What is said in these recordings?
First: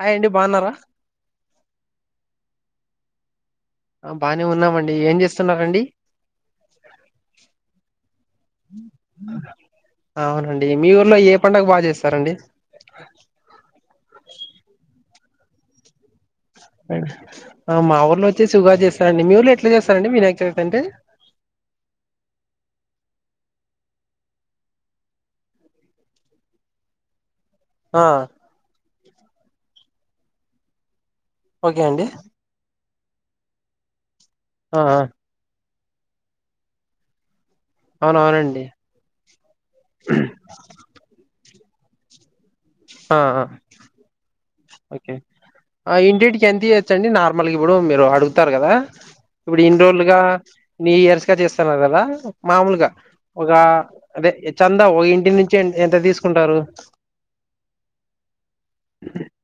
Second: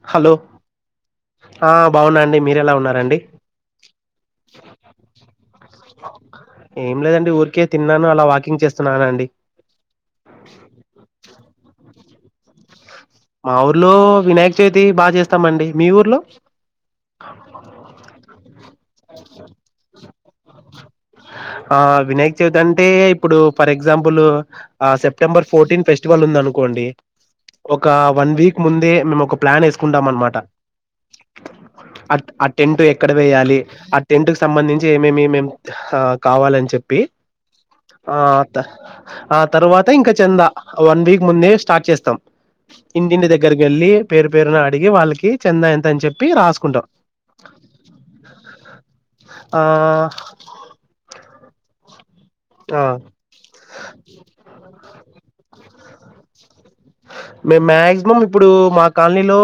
Hi అండి hello బాగున్నారా ఆ బాగున్నాండి మీరు ఎలా ఉ ఉన్నారండి ఆ బానే ఉన్నామండి ఏం చేస్తునరండి ఏం లేదండి ఊరికే తిన్నాను అలా వాకింగ్ చేస్తున్నానండి. అవునండి మీ ఊర్లో ఏ పండగ బాగ చేస్తారండి వస్తామండి మీ ఊర్లో మా ఊర్ళో వచ్చేసి [unintelligible] చేస్తారండి మీ ఊరులో ఎట్లా చేస్తారండి వినాయక చవితి అంటే ఆ వినాయక చవితి అంటే ఇప్పుడు ఫర్ ఎగ్జాంపుల్ ఆ సెప్టెంబర్ ఫోర్టీన్ ఫెస్టివల్ ఉంది అనుకో ఒక ఆ వన్ వీక్ ముందే మేము ఒక ప్లాన్ వేసుకుంటాం అనమాట ఓకే అండి ఆ ఆ టెంట్ ఎక్కడ వేయాలి ఆ టెంట్ క ఆ సంబంధించి ఆ ఏమేమి మేం ఆ కావాలని చెప్పి ఆ అవునవునండి ఆ తర్వాత ఇంకా చెంద వన్ వీక్ ముందే స్టార్ట్ చేస్తం ఆ ఇంటింటి ఆ దగ్గరికి వెళ్ళి పేరు పేరున అడిగి ఓకే వాళ్ళకి చెందా ఎంత ఆ అని చెప్పి ఇంటింటికి ఎంత రాసుకుంటాం ఇయొచ్చండి నార్మల్గా ఇప్పుడు మీరు అడుగుతారు కదా ఆ ఇప్పుడు ఇన్ని రోజులుగా నీ ఇయర్స్ గా చేస్తున్నారు కదా ఆ మామూలుగా ఒక అదే చంద ఒక ఇంటి నుంచి ఎంత తీసుకుంటారు మేము మాక్సిమం ఇప్పుడు మా కాలనీలో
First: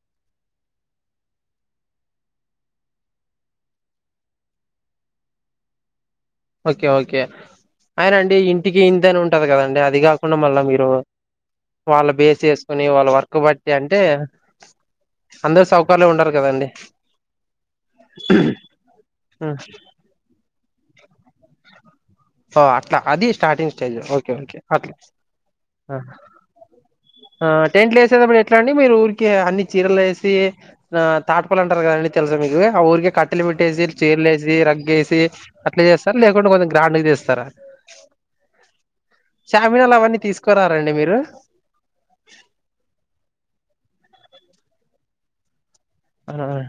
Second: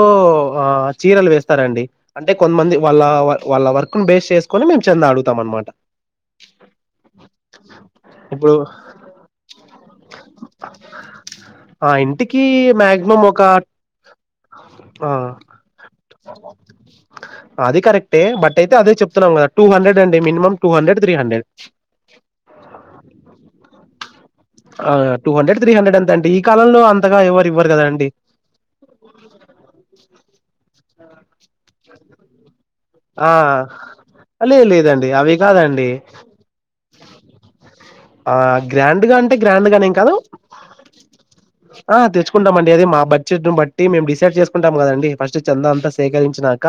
చీరలు వేస్తారంండి అంటే కొంతమంది వాళ్ళ వాళ్ళ వర్క్ ను బేస్ చేసుకొని మేము చెంద అడుగుతాం అనమాట ఓకే ఓకే అయిన అండి ఇప్పుడు ఇంటికి ఇంతని ఉంటది కదండి అది కాకుండా మళ్ళా మీరు ఆ ఇంటికి ేసుకుని వాళ్ళ మాక్సిమం వర్క్ ఒక బట్టి అంటే ఆ అందరు సౌకర్లు ఉండరు కదండి అది కరెక్టే బట్ అయితే అదే చెప్తున్నాం కదా టూ హండ్రెడ్ అండి minimum two hundred three hundred [inaudible] అట్లా అది స్టార్టింగ్ స్టేజ్ ఓకే ఓకే అట్ల ఆ టూ హండ్రెడ్ త్రీ హండ్రెడ్ ఎంత అంటే ఈ కాలంలో అంతగా ఆ ఎవరు ఇవ్వరు టెంట్లు కదండి వేసేటప్పుడు ఎట్లా అండి మీరు ఊరికి అన్ని చీరలు వేసి నా తాట్పల్ అంటారు కద తెలస మీకు ఆ ఊరికి ఆ కట్టలు పెట్టేసి చీరలు వేసి లేదు లేదండి రగ్గేసి అవి అట్లా కాదండి చేస్తారు లేకుంటే కొంచెం గ్రాండ్ చేస్తారు ఆ గ్రాండ్గా అంటే గ్రాండ్గానేం చామినాలు కాదు అవన్నీ తీసుకురారండి మీరు ఆ తెచ్చుకుంటామండి అది మా బడ్జెట్ ను బట్టి మేము డిసైడ్ చేసుకుంటాం కదండి ఫస్ట్ చంద అంతా ఆ సేకరించినాక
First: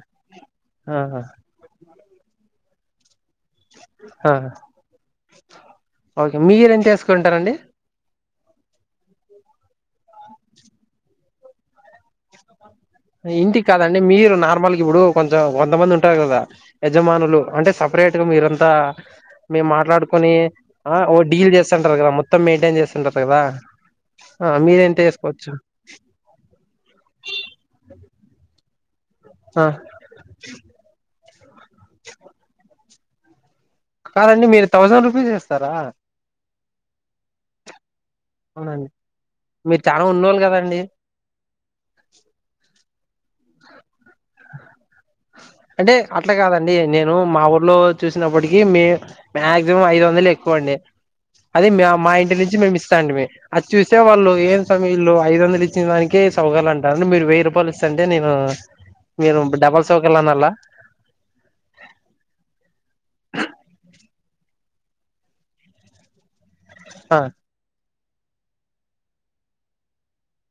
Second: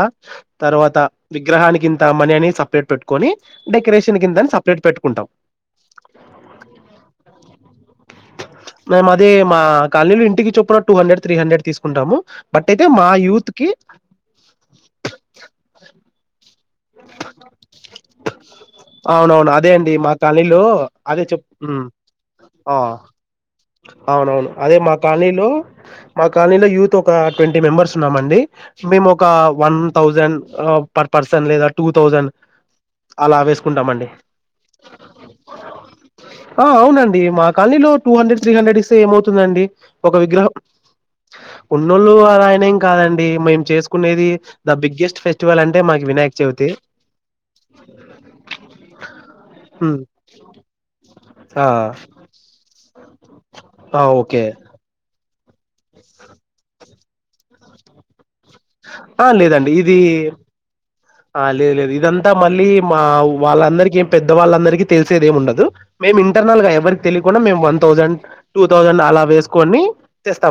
ఆ తర్వాత విగ్రహానికి ఇంత మనీ అని సపరేట్ పెట్టుకొని డెకరేషన్ ఆ కింతని సపరేట్ పెట్టుకుంటాం ఓకే మీరెంత వేసుకుంటారండి మేము అదే మా కాలనీలు ఇంటికి చొప్పున టూ హండ్రెడ్ త్రీ హండ్రెడ్ తీసుకుంటాము బట్ అయితే మా యూత్ ఇంటికి కి కాదండి మీరు నార్మల్కి ఇప్పుడు కొంచెం కొంతమంది ఉంటారు కదా యజమానులు అంటే సపరేట్ గా మీరంతా అవునవును మేము అదే అండి మా మాట్లాడుకుని కాలనీలో ఆ ఓ అదే చెప్ డీల్ మ్ చేస్తుంటారు కదా మొత్తం ఆ మెయింటైన్ చేస్తుంటారు కదా అవునవును ఆ అదే మా మీరెంత కాలనీలో వేసుకోవచ్చు మా కాలనీలో యూత్ ఒక ట్వంటీ మె మెంబర్స్ ఉన్నాండి మేము ఒక ఆ వన్ థౌసండ్ పర్ పర్సన్ లేద టూ థౌజండ్ అలావేస్ కాదండి మీరు థౌసండ్ రూపీస్ ఇస్తారా ఆ అవునండి మా కాలనీలో టూ హండ్రెడ్ త్రీ హండ్రెడ్ అవునండి ఇస్తే ఏమవుతుందండి మీరు చాలా ఒక ఉన్నోళ్ళు విగ్రహం కదండి ఉన్నోళ్ళు అలాయనేం కాదండి మేము చేసుకు కునేది ద బిగ్గెస్ట్ ఫెస్టివల్ అంటే మా అట్లా వినాయక చవితి కాదండి నేను మా ఊర్లో చూసినప్పటికి మాక్సిమం ఉమ్ ఐదు వందలు ఎక్కువండి ఆ అది మా మా ఇంటి నుంచి మేము ఇస్తా అండి అది చూసే ఆ వాళ్ళు ఓకే ఏం సము ఐదు వందలు ఇచ్చిన దానికి సౌగాలు అంటారుడి మీరు వెయ్యి రూపాయలు ఇస్తంటే నేను ఆ మీరు లేదండి డబల్ ఇది సోకిల్ అనలా ఆ లేదు లేదు ఇదంతా మళ్ళీ మా వాళ్ళందరిక పెద్దవాళ్ళందరిక తెలిసేది ఏమి ఉండదు మే ఇంటర్ ఎవరి తెలియకుం డ ఒన్ థౌసండ్ టూ థౌసండ్ అలా వేసుకుని తెస్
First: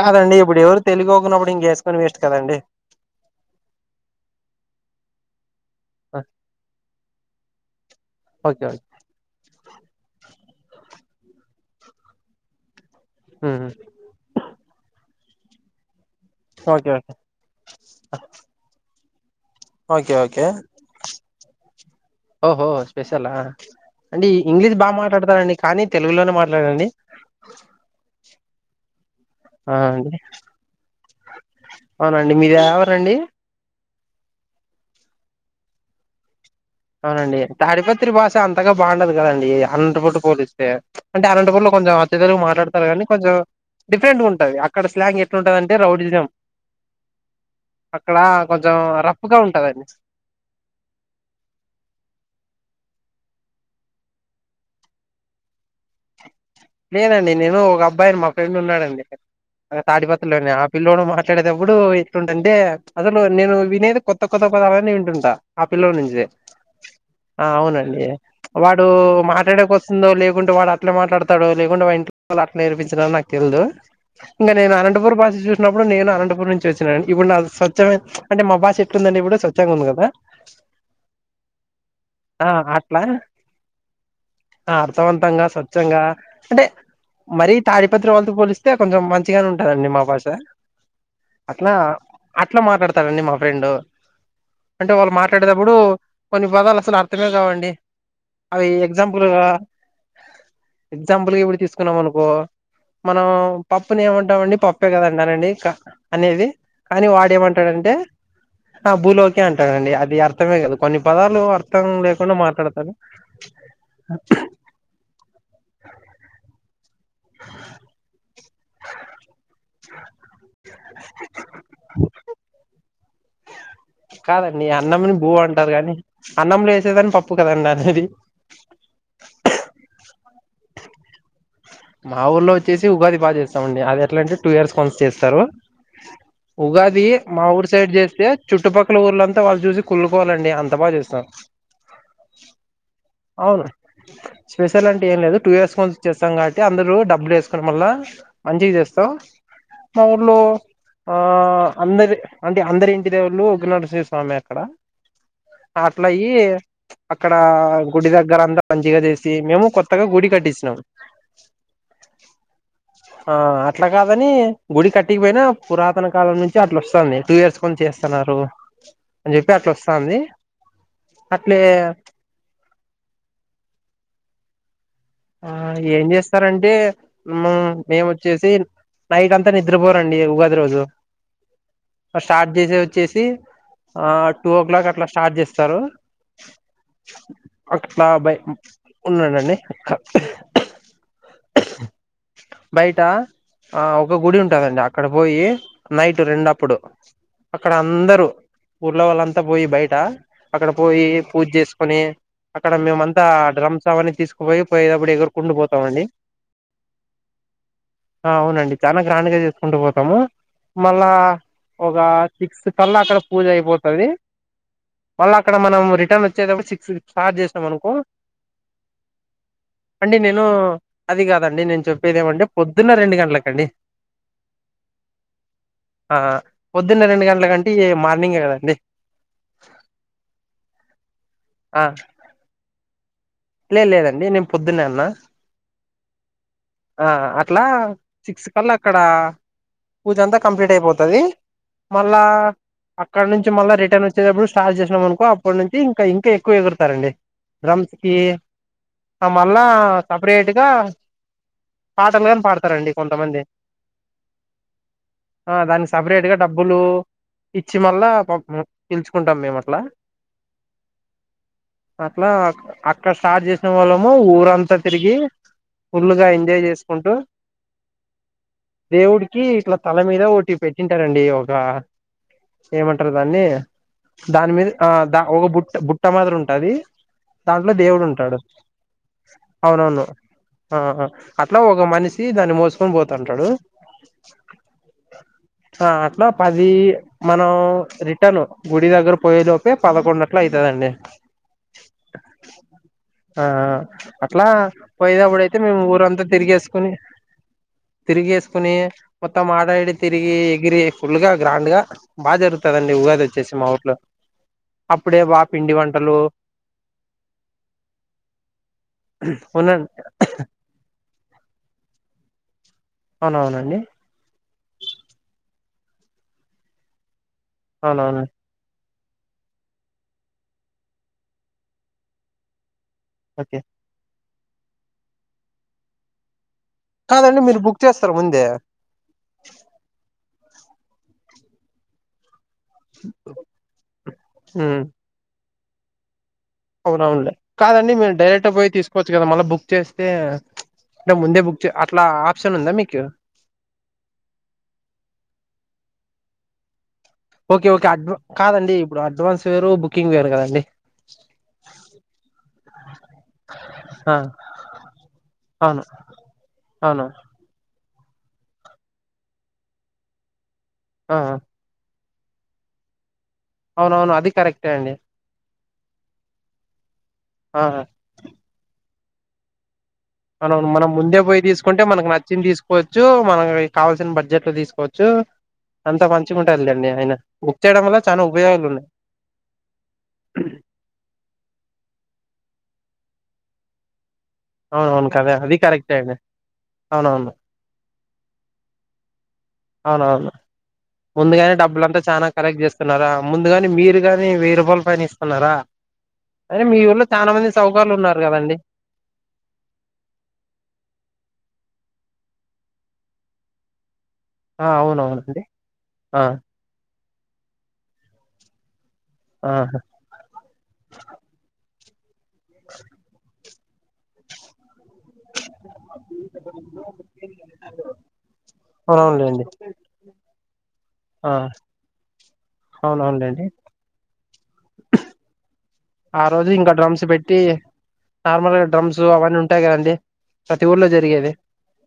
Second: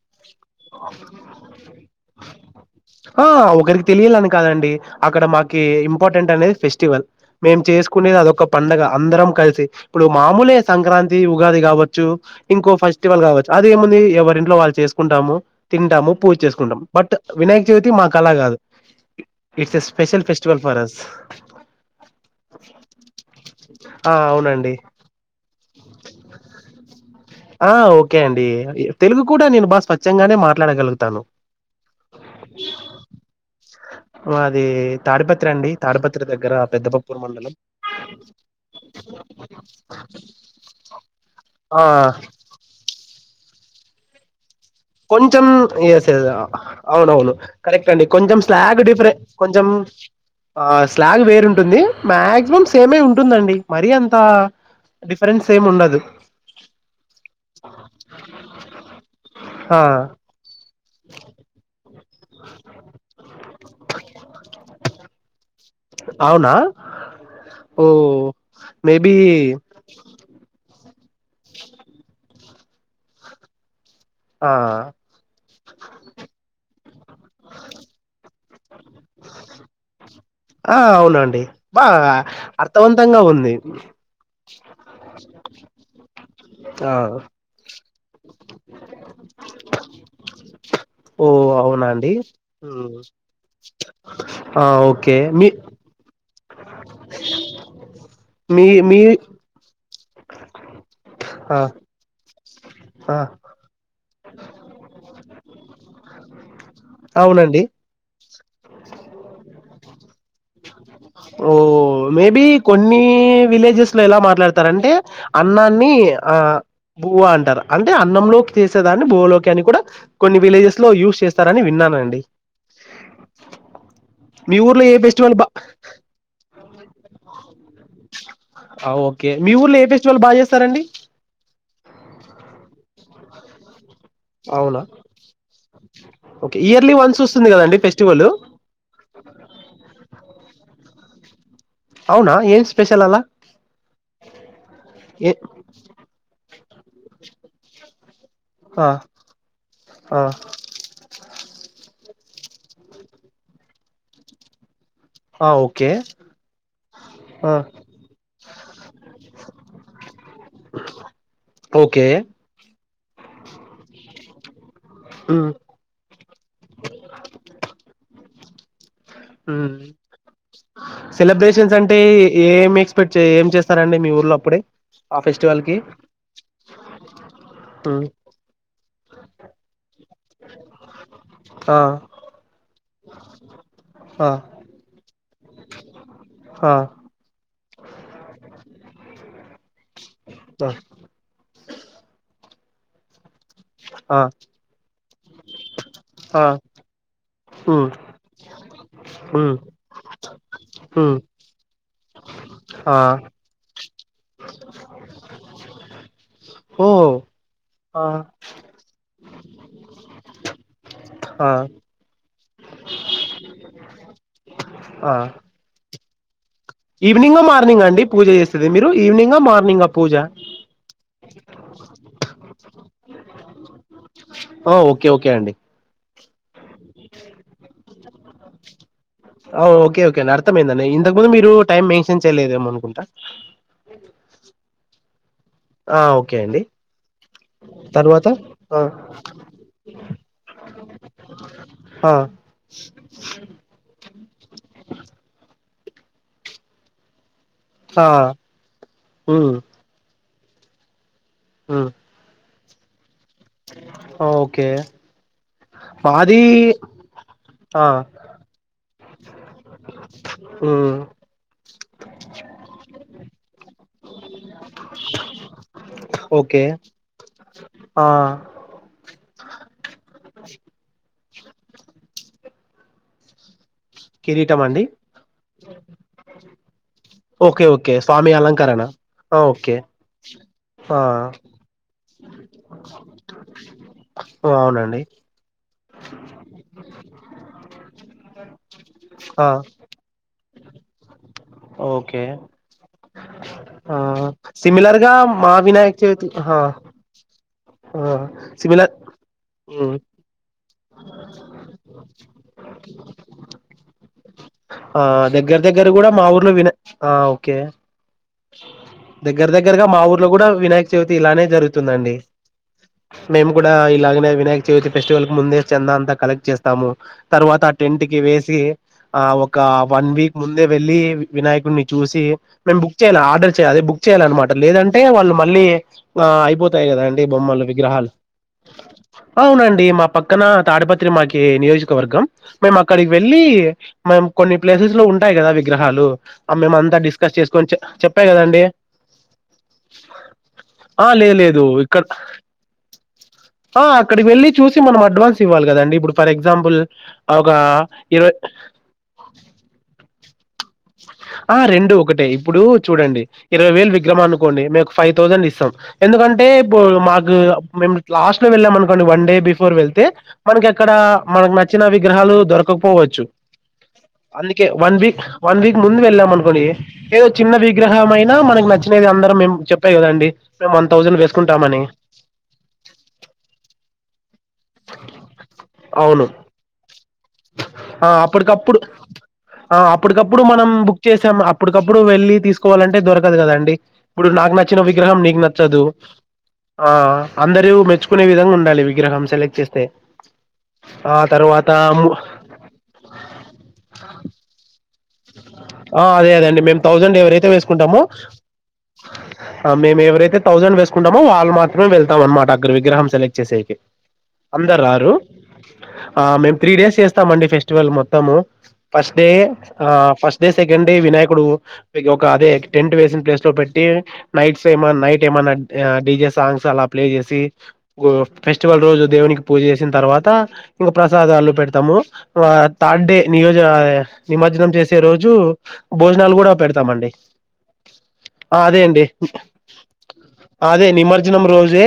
కాదండి ఇప్పుడు ఎవరు తెలుగుకున్నప్పుడు ఇంక వేసుకొని వేస్ట్ కదండి ఆ ఒకరికి తెలియాలని కాదండి అక్కడ మాకి ఇంపార్టెంట్ అనేది ఫెస్టివల్ మేము చే కునేది అదొక ఓకే ఓకే పండగ అందరం క ఇప్పుడు మామలే సంక్రాంతి ఉగాది కావచ్చు ఇంకో ఫస్ట్ ఇటీవలు కావచ్చు ఉమ్ అదిేముంది ఎవరింట్లో వాళ్ళు చేసుకుంటాము తంటాము పూజ చేసుకుంటాము ఓకే బట్ వినాయక చవితి మాకు అలా కాదు it's a okay special okay festival for us ఓహో స్పెషల్ ఆ అండి అవునండి ఇంగ్లీష్ బాగా మాట్లాడతార అండి కానీ తెలుగులోనే మాట్లాడండి ఆ ఓకే అండి తెలుగు కూడా నేను ఆ బాగా అండి స్వచ్ఛంగానే మాట్లాడగలుగుతాను అవునండి మీరు ఎ ఊరండి అది తాడిపత్రి అండి తాడిపత్రి దగ్గర పెద్దపప్పూరు అవునండి మండలం తాడిపత్రి భాష అంతగా బాగుండదు కదండి అండ పుట్టు పోలిస్తే అంటే అనంటపూర్లో ఆ కొంచెం అతిథులు మాట్లాడతారు కానీ కొంచెం డిఫరెంట్గా ఉంటది. అక్కడ స్లాంగ్ కొంచెం ఎట్లుంటదంటే ఎ రౌడిజం అవునవును కరెక్ట్ అండి అక్కడ కొంచెం స్లాగ్ డిఫెరె రఫ్ గా కొంచెం ఉంటదండి ఆ స్లాగ్ వేరు ఉంటుంది. మాక్సిమం సేమే ఉంటుందండి. మరీ అంత డిఫరెన్స్ సేమ్ ఉండదు. లేనండి నేను ఒక అబ్బాయిని మా ఫ్రెండ్ ఉన్నాడండి ఆ తాడిపత్రలోనే వీల్లోన మాట్లాడేటప్పుడు ఎట్ంటంటే అసలు నేను వినేది కొత్త కొత్త పదాలని వింటుంటా. ఆ పిల్లోనుంచి ఏ అవునా ఆ ఓ అవునండి వాడు మేబి మాట్లాడేక వస్తుందో లేకుంటే వాడు అట్లా మాట్లాడతాడో లేకుండా వాంటి వాళ్ళు అట్లా నేర్పించిరో నాకు తెలుదు. ఆ ఇంకా నేను అనంతపూర్ భాష చూసినప్పుడు, నేను అనంతపూర్ నుంచి వచ్చినాను. ఇప్పుడు నా స్వచ్మే అంటే మా భాష ఎట్లుంద అంటే ఇపుడు స్వచ్ఛంగ ఉంది కదా ఆ అవునండి బా ఆ అట్లా అర్థవంతంగా ఉంది ఆ అర్థవంతంగా స్వచ్ఛంగా అంటే ఆ మరీ తాడిపత్రి వాళ్ళతో పోలిస్తే కొంచెం మంచిగానే ఉంటదండి మా భాష. ఓ అట్లా అవునా అండి అట్ల హ్మ్. మాట్లాడతారండి మా ఫ్రెండు ఆ అంటే వాళ్ళు ఓకే మీ మాట్లాడేదప్పుడు కొన్ని పదాలు అసలు అర్థమే కావండి మీ అవి మీ ఎగ్జాంపుల్గా ఎగ్జాంపుల్ గా ఇప్పుడు ఆ తీసుకున్నాం అనుకో ఆ మనం పప్పుని ఏమంటామండి పప్పే కద అనండి అనేది కానీ వాడ అవునండి ఏమంటాడంటే ఆ భూలోకే అంటాడండి. అది అర్థమే కాదు కొన్ని పదాలు ఓ అర్థం లేకుండా మేబి మాట్లాడతాడు. కొన్ని విలేజెస్ లో ఎలా మాట్లాడతారంటే అన్నాన్ని ఆ బువ్వ అంటారు అంటే అన్నంలోకి చేసేదాన్ని బువలోకి అని కూడా కొన్ని విలేజెస్ లో యూస్ చేస్తారని విన్నానండి. మీ కాదండి ఊర్లో ఏ అన్నంని భూ ఫెస్టివల్ బా అంటారు కానీ, అన్నం లే వేసేదాన్ని పప్పు కదండి అనేది. ఆ ఓకే మీ ఊర్లో ఏ ఫెస్టివల్ బాగా చేస్తారండి. మా ఊర్లో వచ్చేసి ఉగాది బాగా చేస్తామండి. అది ఎట్లాంటే టూ ఇయర్స్ అవునా కొంత చేస్తారు. ఓకే ఇయర్లీ ఉగాది వన్స్ మా వస్తుంది ఊరు కదండి సైడ్ చేస్తే ఫెస్టివల్ చుట్టుపక్కల ఊర్లంతా వాళ్ళు చూసి కుళ్లుకోవాలండి. అంత బాగా చేస్ స అవునా ఏం స్పెషల్ అలా అవును స్పెషల్ అంటే ఏం ఏ లేదు టూ ఇయర్స్ ముందు చేస్తాం కాబట్టి అ అందరు డబ్బులు వేసుకోడం వల్ల మంచి ఆ చేస్తావు మా ఆ ఊర్లో ఆ ఆ అందరి అంటే అందరి ఇంటి దేవుళ్ళు ఉగ్రనరసింహస్వామి ఏ అంటా హ అట్లయి అక్కడ గుడి దగ్గర అంతా మంచిగా చేసి మేము కొత్తగా గుడి కట్టిసినాం. ఓకే ఆ అట్లా కాదని గుడి కట్టికపోయినా ఉమ్ పురాతన కాలం నుంచి అట్లా వస్తాంది. టూ ఇయర్స్ కొని చేస్తున్నారు. అని చెప్పి ఉమ్ అట్లా వస్తాంది. అట్లే సెలబ్రేషన్స్ అంటే ఏం ఎక్స్పెక్ట్ ఏం చేస్తారండి మీ ఊర్లో అప్పుడే ఆ ఫెస్టివల్ కి ఏం చేస్తారంటే ఉమ్ మేమువచ్చేసి నైట్ అంతా నిద్రపోరండి ఉగాది రోజు ఆ స్టార్ట్ చేసే వచ్చేసి ఆ టూ ఓ క్లాక్ అట్లా స్టార్ట్ చేస్తారు. ఆ ఆ అట్లా బై ఉన్నానండి అ బయటా ఆ ఒక గుడి ఉంటదండి. అక్కడ పోయి నైట్ ఆ రెండప్పుడు అక్కడ ఉమ్ అందరూ ఊళ్ళో వాళ్ళంతా ఉమ్ పోయి బయట అక్కడ పోయి ఉమ్ పూజ చేసుకొని అక్కడ ఆ మేమంతా డ్రమ్స్ అవన్నీ తీసుకుపోయి పోయేటప్పుడు ఎగురుకుంటు పోతామండి. ఓ ఆ అవునండి చాలా గ్రాండ్ గా చేసుకుంటూ పోతాము. మళ్ళా ఆ ఒక సిక్స్ కళ్ళ అక్కడ పూజ అయిపోతది ఆ మళ్ళ అక్కడ మనం రి ఈవినింగ్ ఆ మార్నింగ్ ఆ అండి పూజ చేసేది మీరు ఈవినింగ్ ఆ మ మార్నింగ్ పూజ అండి నేను అది కాదండి నేను చెప్పేదేమంటే పొద్దున రెండు గంట్లకండి ఆ ఓకే ఓకే అండి ఆ పోద్దున్నే రెండు గంటల కంటే మార్నింగే కదండి అంతకుముందు మీరు టైం మెన్షన్ చేయలేదేమో అనుకుంటా లేదు లేదండి నేను పొద్దున్నే అన్నా ఆ ఓకే అండి ఆ అట్లా తర్వాత సిక్స్ కళ్ల ఆ అక్కడ పూజ అంతా కంప్లీట్ అయిపోతది ఆ మళ్ళా అక్కడ నుంచి మళ్ళా రిటర్న్ వచ్చేటప్పుడు స్టార్ట్ చేసినం అనుకో అప్పడు నుంచి ఇంకా ఇంకా ఎక్కువ ఎగురతారండి ఆ ఈ ఉమ్ మళ్ల సపరేట్గా ఉమ్ పాటలు గూడా పాడు ఓకే ఆ దానికి సపరేట్ గా మాది డబ్బులు ఇచ్చి ఆ మళ్ళ పిల్చుకుంటాం మేము అట్లా ఊ అట్లా అక్కడ స్టార్ట్ చేసిన వాళ్ళమో ఊరంతా తిరిగి ఫుల్లు గా ఓకే ఎంజాయ్ చేసుకుంటూ ఆ కి ఇట్లా తల మీద ఒకటి పెట్టింటారండి ఒక ఏమంటారు దాన్ని దాని కిరీటం మీద అండి ఆ దా ఒక బుట్ట బుట్ట మాదిరి ఉంటది ఓకే దాంట్లో ఓకే దేవుడు స్వామి ఉంటాడు అలంకరణ ఆ, ఓకే అవునవును ఆ హ అట్లా ఒక మనిషి దాన్ని మోసుకొని పోతుంటాడు ఆ అవునండి ఆ అట్లా పది మనం రిటర్న్ గుడి దగ్గర పోయే ఆ లోపే పదకొండు అట్ల అయితదండి లే ఓకే ఆ ఆ అట్లా సిమిలర్ గా పోయేటప్పుడు మా అయితే మేము వినాయక ఊరంతా చవితి ఆ తిరిగేసుకుని ఆ తిరిగి యేస్కుని సిమిలర్ మొత్తం అడా ఈడ హ్మ్. తిరిగి ఇది ఫుల్ గా గ్రాండ్ గా బాగా జరుగుతదండి ఉగాది వచ్చేసి మా ఊర్లో ఆ అప్పుడే బా దగ్గర పిండి దగ్గర కూడా వంటలు మా ఊర్లో విన ఆ ఓకే దగ్గర దగ్గరగా అవునండి మా ఊర్లో కూడా వినాయక చవితి ఇలానే జరుగుతుందండి మేము కూడా అవునవునండి ఇలాగనే వినాయక చవితి ఫెస్టివల్ కి ముందే చందా అంతా కలెక్ట్ చేస్తాము తర్వాత టెంట్ కి అవునవును వేసి ఆ ఒక వన్ వీక్ ముందే వెళ్ళి వినాయకుడిని చూసి మేము బుక్ చేయాల ఆర్డర్ ఓకే చేయా అదే బుక్ చేయాలన్నమాట లేదంటే వాళ్ళు మళ్ళీ ఆ అయిపో తాయి కదా అండి కాదండి మీరు బొమ్మలు బుక్ విగ్రహాలు చేస్తారా ముందే అవునండి మా పక్క పక్కన తాడపత్రి మాకి నియోజకవర్గం మేము అక్కడికి వెళ్ళి మేము కొన్ని ఉమ్ ప్లేసెస్ లో ఉంటాయి కదా విగ్రహాలు ఆ మేము అంత డిస్కస్ చేసుకొని చే డి మేము డైరెక్ట్ పోయి తీసుకోవచ్చు కదా మళ్ల బుక్ చేస్తే ఆ! అంటే లేదు ముందే బుక్ లేదు చే ఇక్కడ అట్లా ఆప్షన్ ఉందా మీకు ఆ అక్కడి వెళ్లి చూసి మనం అడ్వాన్స్ ఇవ్వాలి కదండి ఇప్పుడు ఫర్ ఎగ్జాంపుల్ ఒక ఓకే ఓకే అడ్వా ఇరవై కాదండి ఇప్పుడు అడ్వాన్స్ వేరు బుకింగ్ వేరు కదండి ఆ రెండు ఒకటే ఇప్పుడు చూడండి ఇరవై వేలు ఆ విగ్రహం అనుకోండి మేము ఒక ఫైవ్ థౌజండ్ ఇస్తాం అవును ఎందుకంటే అవును [unintelligible] మాకు మేము లాస్ట్ లో వెళ్ళామనుకోండి వన్ డే బిఫోర్ వెళ్తే మనకి అక్కడ ఆ మనకు నచ్చినవి విగ్రహాలు దొరకకపోవచ్చు అవునవును అది అందుకే కరెక్టే అండి వన్ వీక్ వన్ వీక్ ముందు వెళ్ళామనుకోండి ఏదో చిన్న ఆ విగ్రహం అయినా మనకు నచ్చినది అందరం మేము చె మనం మనం ముందే పోయి తీసుకుంటే మనకు నచ్చింది తీసుకోవచ్చు మనకి కావాల్సిన బడ్జెట్ ఇట్ తీసుకోవచ్చు అంత అవును పంచుకుంటా లేదండి ఆయన బుక్ చేయడం వల్ల ఆ చాలా ఉపయోగాలు అప్పటికప్పుడు ఉన్నాయి ఆ అప్పటికప్పుడు మనం బుక్ చేసాం అప్పటికప్పుడు వెళ్ళి తీసుకోవాలంటే దొరకదు కదండి ఇప్పుడు నాకు నచ్చిన అవునవును విగ్రహం కదా నీకు అది నచ్చదు కరెక్టే అండి ఆ అవునవును అందర మెచ్చుకునే విధంగా ఉండాలి విగ్రహం సెలెక్ట్ చేస్త అవునవును ఆ తర్వాత కరెక్ట్ చేస్తున్నారా ముందుగాని మీరుగాని వెయ్యి రూపాయల పైన ఇస్త న్నారా ఆ అదే అదండి రే మీ మేము ఊర్లో థౌజండ్ చాలా మంది ఎవరైతే సౌకర్లు వేసుకుంటామో ఉన్నారు కదండి మేము ఎవరైతే థౌసండ్ వేసుకుంటామో వాళ్ళు మాత్ర మాత్రమే వెళ్తాం అన్నమాట అగ విగ్రహం సెక్ట్ చేసే కి ఆ అందరు రారు అవునవునండి ఆ మేము త్రీ డేస్ చేస్త స్తామండి ఫెస్టివల్ మొత్తము ఫస్ట్ డే ఆ ఫస్ట్ డే సెకండ్ డే వినాయకుడు ఒక అదే టెంట్ వేసిన ప్లేస్ లో పెట్టి నైట్స్ ఏ నైట్ ఏమన్నా డీజే సాంగ్స్ అలా ప్లే చేసి ఫెస్టివల్ రోజు దేవునికి అవునవునులేండి పూజ చేసిన తర్వాత ఇంకా ఆ ప్రసాదాలు పెడతాము థర్డ్ డే అవునవునులేండి నియోజన నిమజ్జనం చేసే రోజు ఆ భోజనాలు రోజు కూడా ఇంకా డ్రమ్స్ పెడతామండి పెట్టి ఆ నార్మల్గా అదే డ్రమ్స్ అండి అవన్నీ ఉంటాయి కాదండి అదే నిమజ్జనం రోజే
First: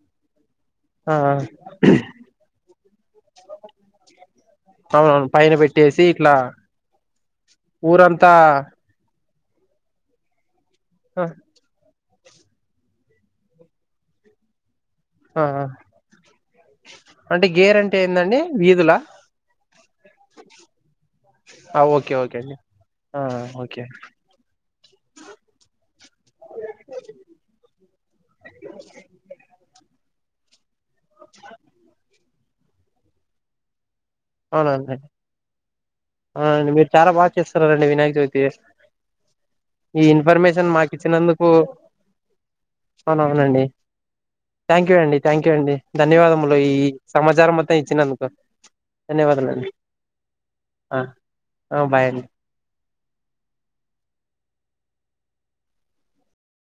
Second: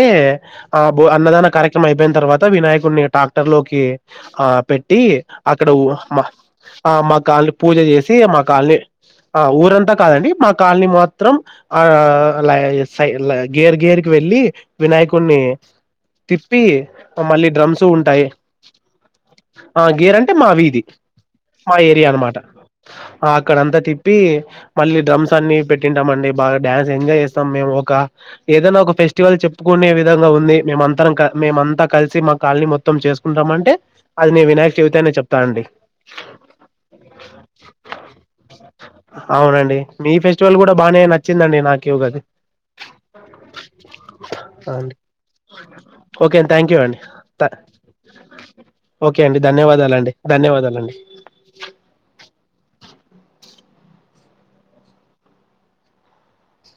ఆ అన్నదాన కార్యక్రమం అయిపోయిన తర్వాత వినాయక కొన్ని ట్రాక్టర్ లోకి ఆ పెట్టి అవునవును పైన అక్కడ పెట్టేసి ఇట్లా మా కా చేసి ఊరంతా మాకుని ఊరంతా కాదండి మా కాలనీ ఆ మాత్రం ఆ లీన్ గేర్ గేర్ కీ వెళ్ళి వినాయకుడిని ఆ ఆ! తిప్పి అంటే మళ్ళీ గేర్ డ్రమ్స్ అంటే ఉంటాయి ఏందండి వీధులా ఆ గేర్ అంటే మా వీది మా ఏరియా అనమాట అ అక్కడంతా తిప్పి మళ్ళీ డ్రమ్స్ అన్ని పెట్టింటాం అండి బాగా డాయాన్స్ ఎంజాయ్ చేస్తాం మేము ఒక ఏదైనా ఒక ఫెస్టివల్ చెప్పుకునే విధంగా ఉంది మేమంతరం మేమంతా కలిసి మా కాలనీ మొత్తం చేసుకుంటాం అంటే అది నేను వినాయక అవునండి చవితి అని చెప్తానండి మీరు చాలా బాగా అవునండి వినాయక చవితి అవునండి ఈ మీ ఫెస్టివల్ ఇన్ఫర్మేషన్ కూడా బానే నచ్చిందండి నాకు గది అవును అవునండి థ్యాంక్ యూ అండి థ్యాంక్ యూ అండి ఓకే అండి ధన్యవాదములు థ్యాంక్ ఈ యూ అండి సమాచారం మొత్తం ఇచ్చినందుకు ఓకే అండి ధన్యవాదాలండి ధన్యవాదాల అండి ధన్యవాదాలు ఆ ఆ భాయ్ అండి